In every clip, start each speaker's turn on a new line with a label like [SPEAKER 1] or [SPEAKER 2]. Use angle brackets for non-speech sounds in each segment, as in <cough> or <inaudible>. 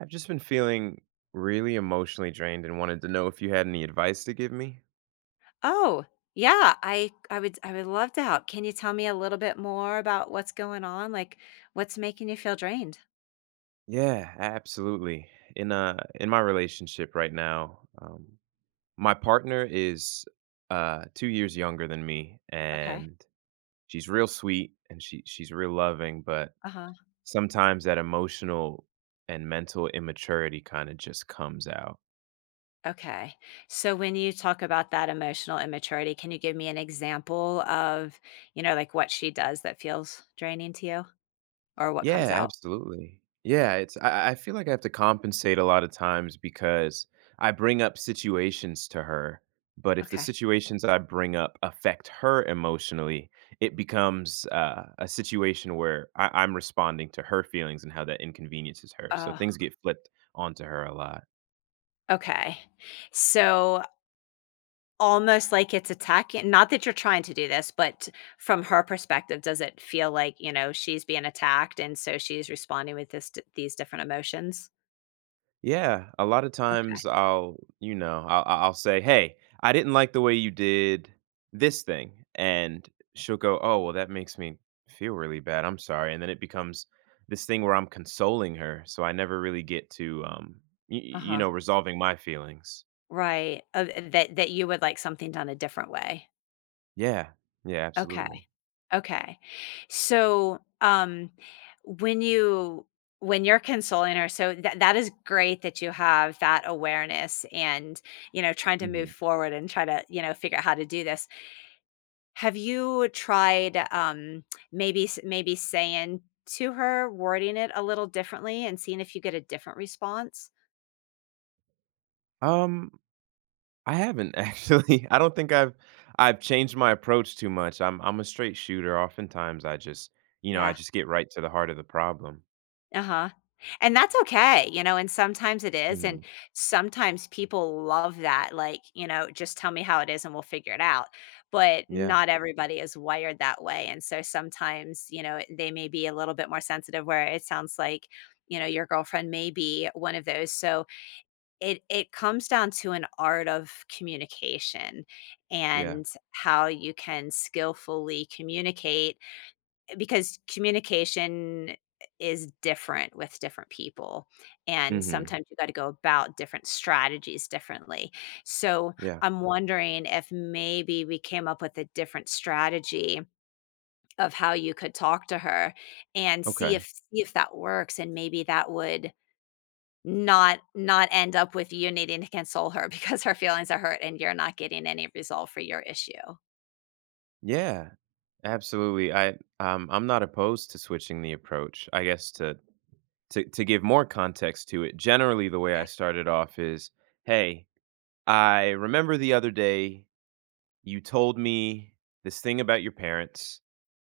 [SPEAKER 1] I've just been feeling really emotionally drained and wanted to know if you had any advice to give me.
[SPEAKER 2] Oh, yeah, I would love to help. Can you tell me a little bit more about what's going on? Like, what's making you feel drained?
[SPEAKER 1] Yeah, absolutely. In my relationship right now, my partner is 2 years younger than me,
[SPEAKER 2] Okay.
[SPEAKER 1] and she's real sweet, and she's real loving. But
[SPEAKER 2] Uh-huh.
[SPEAKER 1] sometimes that emotional and mental immaturity kind of just comes out.
[SPEAKER 2] Okay. So when you talk about that emotional immaturity, can you give me an example of, you know, like what she does that feels draining to you or what comes
[SPEAKER 1] Yeah,
[SPEAKER 2] out?
[SPEAKER 1] absolutely. Yeah, it's I feel like I have to compensate a lot of times because I bring up situations to her, but if the
[SPEAKER 2] Okay.
[SPEAKER 1] situations I bring up affect her emotionally, it becomes, a situation where I'm responding to her feelings and how that inconveniences her, so things
[SPEAKER 2] Oh,
[SPEAKER 1] get flipped onto her a lot.
[SPEAKER 2] okay. So almost like it's attacking, not that you're trying to do this, but from her perspective, does it feel like, you know, she's being attacked and so she's responding with this these different emotions?
[SPEAKER 1] Yeah, a lot of
[SPEAKER 2] Okay.
[SPEAKER 1] times I'll, you know, I'll say, "Hey, I didn't like the way you did this thing," and she'll go, "Oh, well, that makes me feel really bad. I'm sorry." And then it becomes this thing where I'm consoling her, so I never really get to, um, y y you
[SPEAKER 2] Uh-huh.
[SPEAKER 1] know, resolving my feelings.
[SPEAKER 2] Right. That you would like something done a different way.
[SPEAKER 1] Yeah, yeah,
[SPEAKER 2] Okay,
[SPEAKER 1] absolutely.
[SPEAKER 2] okay. So, when you when you're consoling her, so that that is great that you have that awareness and, you know, trying to move
[SPEAKER 1] Mhm.
[SPEAKER 2] forward and try to, you know, figure out how to do this. Have you tried, maybe s maybe saying to her, wording it a little differently and seeing if you get a different response?
[SPEAKER 1] Um, I haven't actually. <laughs> I don't think I've changed my approach too much. I'm a straight shooter. Oftentimes, I just, you know, I
[SPEAKER 2] Yeah,
[SPEAKER 1] just get right to the heart of the problem.
[SPEAKER 2] uh-huh, and that's okay, you know, and sometimes it is, and
[SPEAKER 1] Mhm.
[SPEAKER 2] sometimes people love that, like, you know, "Just tell me how it is and we'll figure it out," but
[SPEAKER 1] Yeah,
[SPEAKER 2] not everybody is wired that way, and so sometimes, you know, they may be a little bit more sensitive where it sounds like, you know, your girlfriend may be one of those. So it comes down to an art of communication
[SPEAKER 1] yeah.
[SPEAKER 2] and how you can skillfully communicate, because communication is different with different people, and
[SPEAKER 1] Mhm.
[SPEAKER 2] sometimes you gotta go about different strategies differently. So,
[SPEAKER 1] Yeah.
[SPEAKER 2] I'm wondering if maybe we came up with a different strategy of how you could talk to her and see
[SPEAKER 1] Okay.
[SPEAKER 2] if see if that works, and maybe that would not end up with you needing to console her <laughs> because her feelings are hurt and you're not getting any resolve for your issue.
[SPEAKER 1] Yeah, absolutely. I'm not opposed to switching the approach. I guess to give more context to it, generally the way I
[SPEAKER 2] Okay.
[SPEAKER 1] started off is, "Hey, I remember the other day you told me this thing about your parents,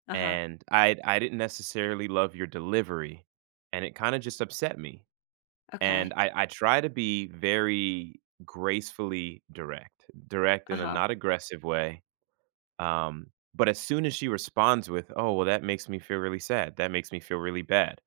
[SPEAKER 2] Uh-huh.
[SPEAKER 1] and I didn't necessarily love your delivery, and it kind of just upset me." And
[SPEAKER 2] Okay.
[SPEAKER 1] I try to be very gracefully direct, direct in a
[SPEAKER 2] Uh-huh.
[SPEAKER 1] not aggressive way. Um, but as soon as she responds with, "Oh, well, that makes me feel really sad. That makes me feel really bad.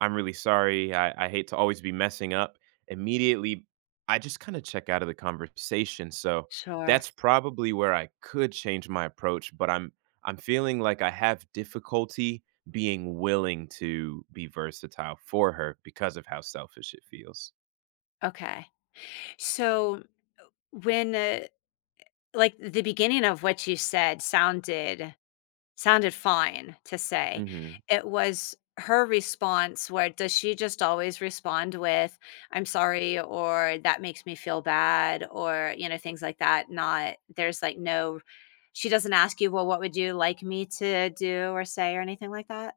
[SPEAKER 1] I'm really sorry. I hate to always be messing up." Immediately, I just kind of check out of the conversation. So
[SPEAKER 2] Sure.
[SPEAKER 1] that's probably where I could change my approach. But I'm feeling like I have difficulty being willing to be versatile for her because of how selfish it feels.
[SPEAKER 2] Okay. So when, like the beginning of what you said sounded fine to say. It was her response, where, does she just always respond with, "I'm sorry," or "That makes me feel bad," or, you know, things like that? Not, there's, like, no, she doesn't ask you, "Well, what would you like me to do or say?" or anything like that?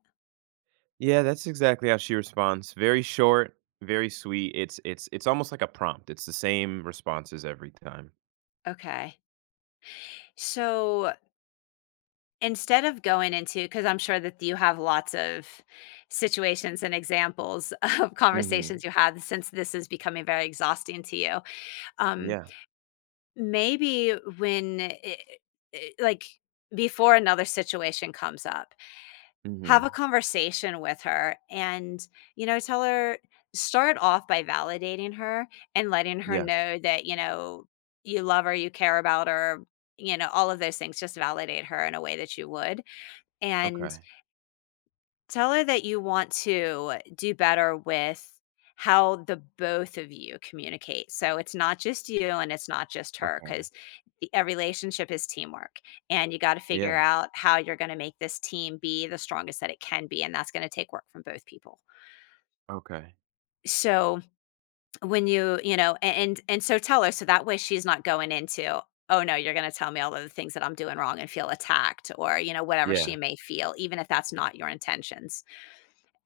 [SPEAKER 1] Yeah, that's exactly how she responds. Very short, very sweet. It's almost like a prompt. It's the same responses every time.
[SPEAKER 2] Okay. So, instead of going into, because 'cause I'm sure that you have lots of situations and examples <laughs> of
[SPEAKER 1] Mhm.
[SPEAKER 2] conversations you had since this is becoming very exhausting to you. um
[SPEAKER 1] Yeah.
[SPEAKER 2] Maybe when it like, before another situation comes up, have a
[SPEAKER 1] Mhm.
[SPEAKER 2] conversation with her and, you know, tell her, start off by validating her and letting her
[SPEAKER 1] Yeah.
[SPEAKER 2] know that, you know, you love her, you care about her, you know, all of those things, just validate her in a way that you would. And
[SPEAKER 1] Okay.
[SPEAKER 2] tell her that you want to do better with how the both of you communicate. So it's not just you and it's not just her,
[SPEAKER 1] Okay.
[SPEAKER 2] because a relationship is teamwork. And you got to figure
[SPEAKER 1] Yeah.
[SPEAKER 2] out how you're going to make this team be the strongest that it can be. And that's going to take work from both people.
[SPEAKER 1] Okay.
[SPEAKER 2] So when you know, and so tell her, so that way she's not going into, "Oh no, you're going to tell me all of the things that I'm doing wrong," and feel attacked, or, you know, whatever
[SPEAKER 1] Yeah.
[SPEAKER 2] she may feel, even if that's not your intentions.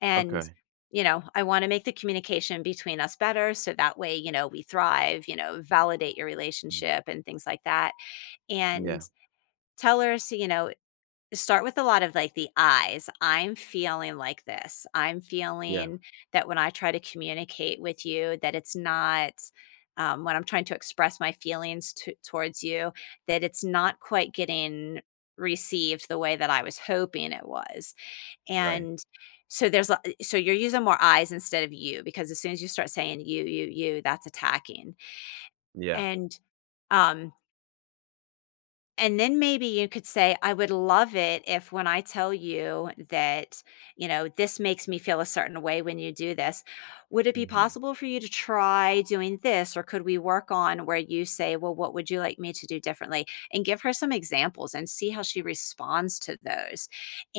[SPEAKER 2] And,
[SPEAKER 1] Okay.
[SPEAKER 2] you know, I want to make the communication between us better so that way, you know, we thrive, you know, validate your
[SPEAKER 1] Mhm.
[SPEAKER 2] relationship and things like that.
[SPEAKER 1] Yeah.
[SPEAKER 2] And tell her, so, you know, start with a lot of like the eyes. I'm feeling like this, I'm
[SPEAKER 1] Yeah.
[SPEAKER 2] feeling that, when I try to communicate with you, that it's not, when I'm trying to express my feelings to towards you, that it's not quite getting received the way that I was hoping it was.
[SPEAKER 1] Right.
[SPEAKER 2] And so there's a, so you're using more "I's" instead of "you," because as soon as you start saying "you, you, you," that's attacking.
[SPEAKER 1] Yeah.
[SPEAKER 2] And, um and then maybe you could say, "I would love it if when I tell you that, you know, this makes me feel a certain way when you do this, would it be
[SPEAKER 1] Mhm.
[SPEAKER 2] possible for you to try doing this? Or could we work on where you say, well, what would you like me to do differently?" And give her some examples and see how she responds to those.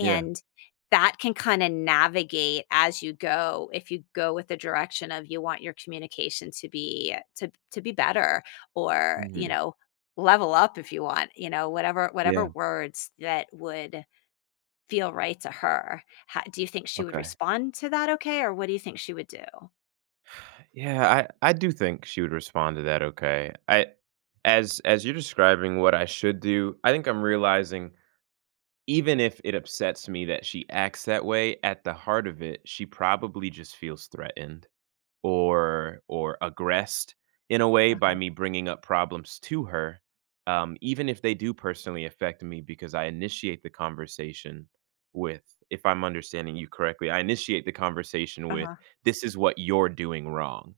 [SPEAKER 1] Yeah.
[SPEAKER 2] that can kind of navigate as you go, if you go with the direction of you want your communication to be to be better, or, you
[SPEAKER 1] Mhm.
[SPEAKER 2] know, level up if you want, you know, whatever
[SPEAKER 1] Yeah.
[SPEAKER 2] words that would feel right to her. Ho do you think she would
[SPEAKER 1] Okay.
[SPEAKER 2] respond to that okay, or what do you think she would do?
[SPEAKER 1] Yeah, I do think she would respond to that okay. I as you're describing what I should do, I think I'm realizing, even if it upsets me that she acts that way, at the heart of it, she probably just feels threatened, or aggressed in a way by
[SPEAKER 2] Uh-huh,
[SPEAKER 1] me bringing up problems to her, even if they do personally affect me, because I initiate the conversation with, if I'm understanding you correctly, I initiate the conversation with,
[SPEAKER 2] uh-huh.
[SPEAKER 1] "This is what you're doing wrong,"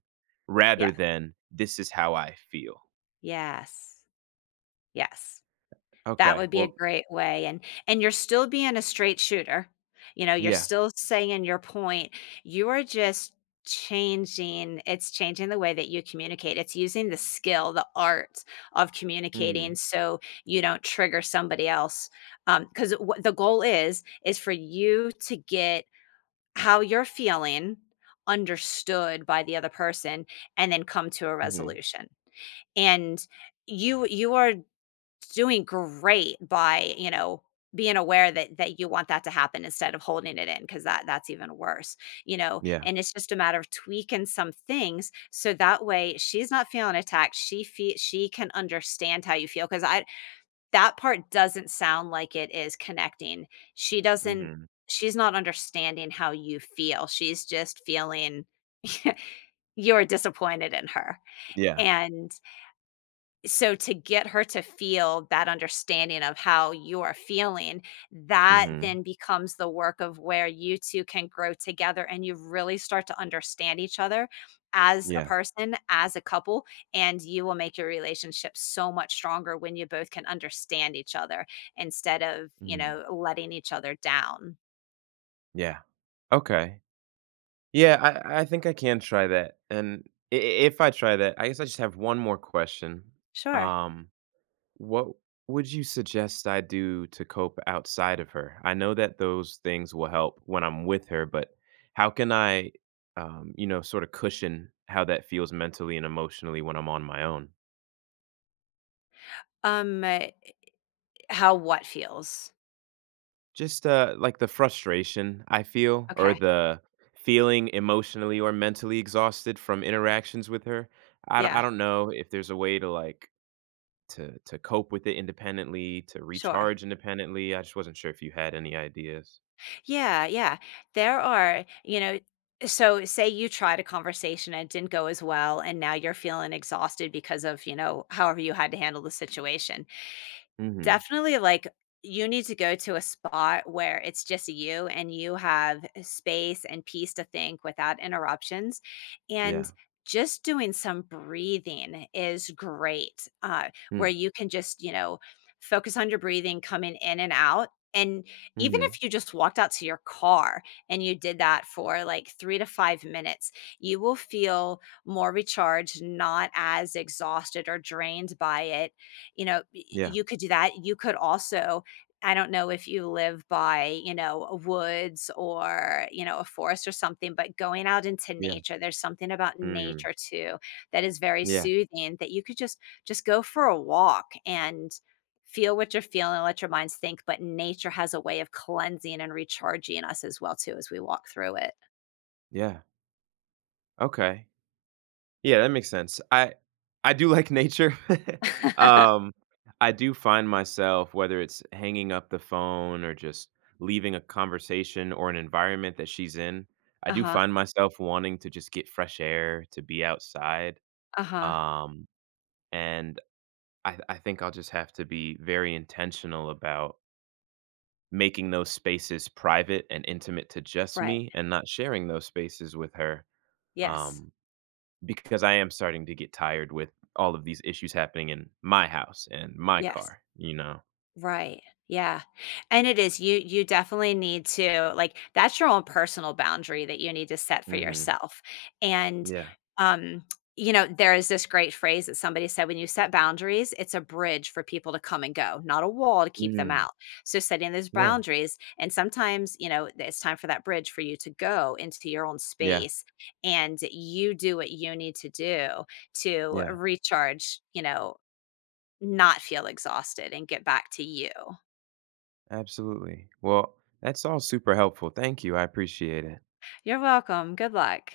[SPEAKER 1] rather
[SPEAKER 2] Yeah.
[SPEAKER 1] than, "This is how I feel."
[SPEAKER 2] Yes. Yes. That
[SPEAKER 1] Okay,
[SPEAKER 2] would be a
[SPEAKER 1] well,
[SPEAKER 2] great way, and you're still being a straight shooter, you know, you're
[SPEAKER 1] yeah.
[SPEAKER 2] still saying your point, you are just changing it's changing the way that you communicate, it's using the skill, the art of communicating
[SPEAKER 1] Mhm,
[SPEAKER 2] so you don't trigger somebody else. Because what the goal is for you to get how you're feeling understood by the other person and then come to a
[SPEAKER 1] mhm,
[SPEAKER 2] resolution, and you are doing great by, you know, being aware that that you want that to happen instead of holding it in, because that that's even worse, you know,
[SPEAKER 1] yeah,
[SPEAKER 2] and it's just a matter of tweaking some things so that way she's not feeling attacked. She can understand how you feel. Because I That part doesn't sound like it is connecting. She doesn't,
[SPEAKER 1] mhm,
[SPEAKER 2] she's not understanding how you feel. She's just feeling <laughs> you're disappointed in her.
[SPEAKER 1] yeah,
[SPEAKER 2] And so to get her to feel that understanding of how you are feeling, that
[SPEAKER 1] mhm.
[SPEAKER 2] then becomes the work of where you 2 can grow together and you really start to understand each other as a
[SPEAKER 1] Yeah.
[SPEAKER 2] person, as a couple, and you will make your relationship so much stronger when you both can understand each other instead of, you
[SPEAKER 1] Mm.
[SPEAKER 2] know, letting each other down.
[SPEAKER 1] Yeah. Okay. Yeah, I think I can try that. And I if I try that, I guess I just have one more question.
[SPEAKER 2] Sure.
[SPEAKER 1] Um, what would you suggest I do to cope outside of her? I know that those things will help when I'm with her, but how can I, sort of cushion how that feels mentally and emotionally when I'm on my own?
[SPEAKER 2] Um, uh, how what feels?
[SPEAKER 1] Just, like, the frustration I feel
[SPEAKER 2] Okay.
[SPEAKER 1] or the feeling emotionally or mentally exhausted from interactions with her. I don't I
[SPEAKER 2] Yeah,
[SPEAKER 1] don't know if there's a way to, like, to cope with it independently, to
[SPEAKER 2] sure.
[SPEAKER 1] recharge independently. I just wasn't sure if you had any ideas.
[SPEAKER 2] Yeah, yeah. There are, you know, so say you tried a conversation and it didn't go as well, and now you're feeling exhausted because of, you know, however you had to handle the situation.
[SPEAKER 1] Mhm.
[SPEAKER 2] Definitely, like, you need to go to a spot where it's just you and you have space and peace to think without interruptions, and
[SPEAKER 1] Yeah.
[SPEAKER 2] just doing some breathing is great, where
[SPEAKER 1] Mm.
[SPEAKER 2] you can just, you know, focus on your breathing coming in and out, and even
[SPEAKER 1] Mhm.
[SPEAKER 2] if you just walked out to your car and you did that for, like, 3 to 5 minutes, you will feel more recharged, not as exhausted or drained by it, you know, y
[SPEAKER 1] Yeah.
[SPEAKER 2] you could do that. You could also, I don't know if you live by, you know, a woods or, you know, a forest or something, but going out into
[SPEAKER 1] Yeah.
[SPEAKER 2] nature, there's something about
[SPEAKER 1] Mm.
[SPEAKER 2] nature too that is very
[SPEAKER 1] Yeah.
[SPEAKER 2] soothing that you could just go for a walk and feel what you're feeling, let your minds think, but nature has a way of cleansing and recharging us as well too as we walk through it.
[SPEAKER 1] Yeah. Okay. Yeah, that makes sense. I do like nature. <laughs>
[SPEAKER 2] <laughs>
[SPEAKER 1] um, I do find myself, whether it's hanging up the phone or just leaving a conversation or an environment that she's in, I do
[SPEAKER 2] Uh-huh,
[SPEAKER 1] find myself wanting to just get fresh air, to be outside.
[SPEAKER 2] uh-huh,
[SPEAKER 1] Um, and I think I'll just have to be very intentional about making those spaces private and intimate to just
[SPEAKER 2] right.
[SPEAKER 1] me and not sharing those spaces with her.
[SPEAKER 2] Yes,
[SPEAKER 1] Um, because I am starting to get tired with all of these issues happening in my house and my
[SPEAKER 2] yes.
[SPEAKER 1] car, you know?
[SPEAKER 2] Right. Yeah. And it is, you definitely need to, like, that's your own personal boundary that you need to set for
[SPEAKER 1] Mhm.
[SPEAKER 2] yourself. And
[SPEAKER 1] Yeah.
[SPEAKER 2] um you know, there is this great phrase that somebody said: when you set boundaries, it's a bridge for people to come and go, not a wall to keep them
[SPEAKER 1] Mhm.
[SPEAKER 2] out. So setting those
[SPEAKER 1] Yeah.
[SPEAKER 2] boundaries, and sometimes, you know, it's time for that bridge for you to go into your own
[SPEAKER 1] Yeah.
[SPEAKER 2] space and you do what you need to do to
[SPEAKER 1] Yeah.
[SPEAKER 2] recharge, you know, not feel exhausted and get back to you.
[SPEAKER 1] Absolutely. Well, that's all super helpful. Thank you. I appreciate it.
[SPEAKER 2] You're welcome. Good luck.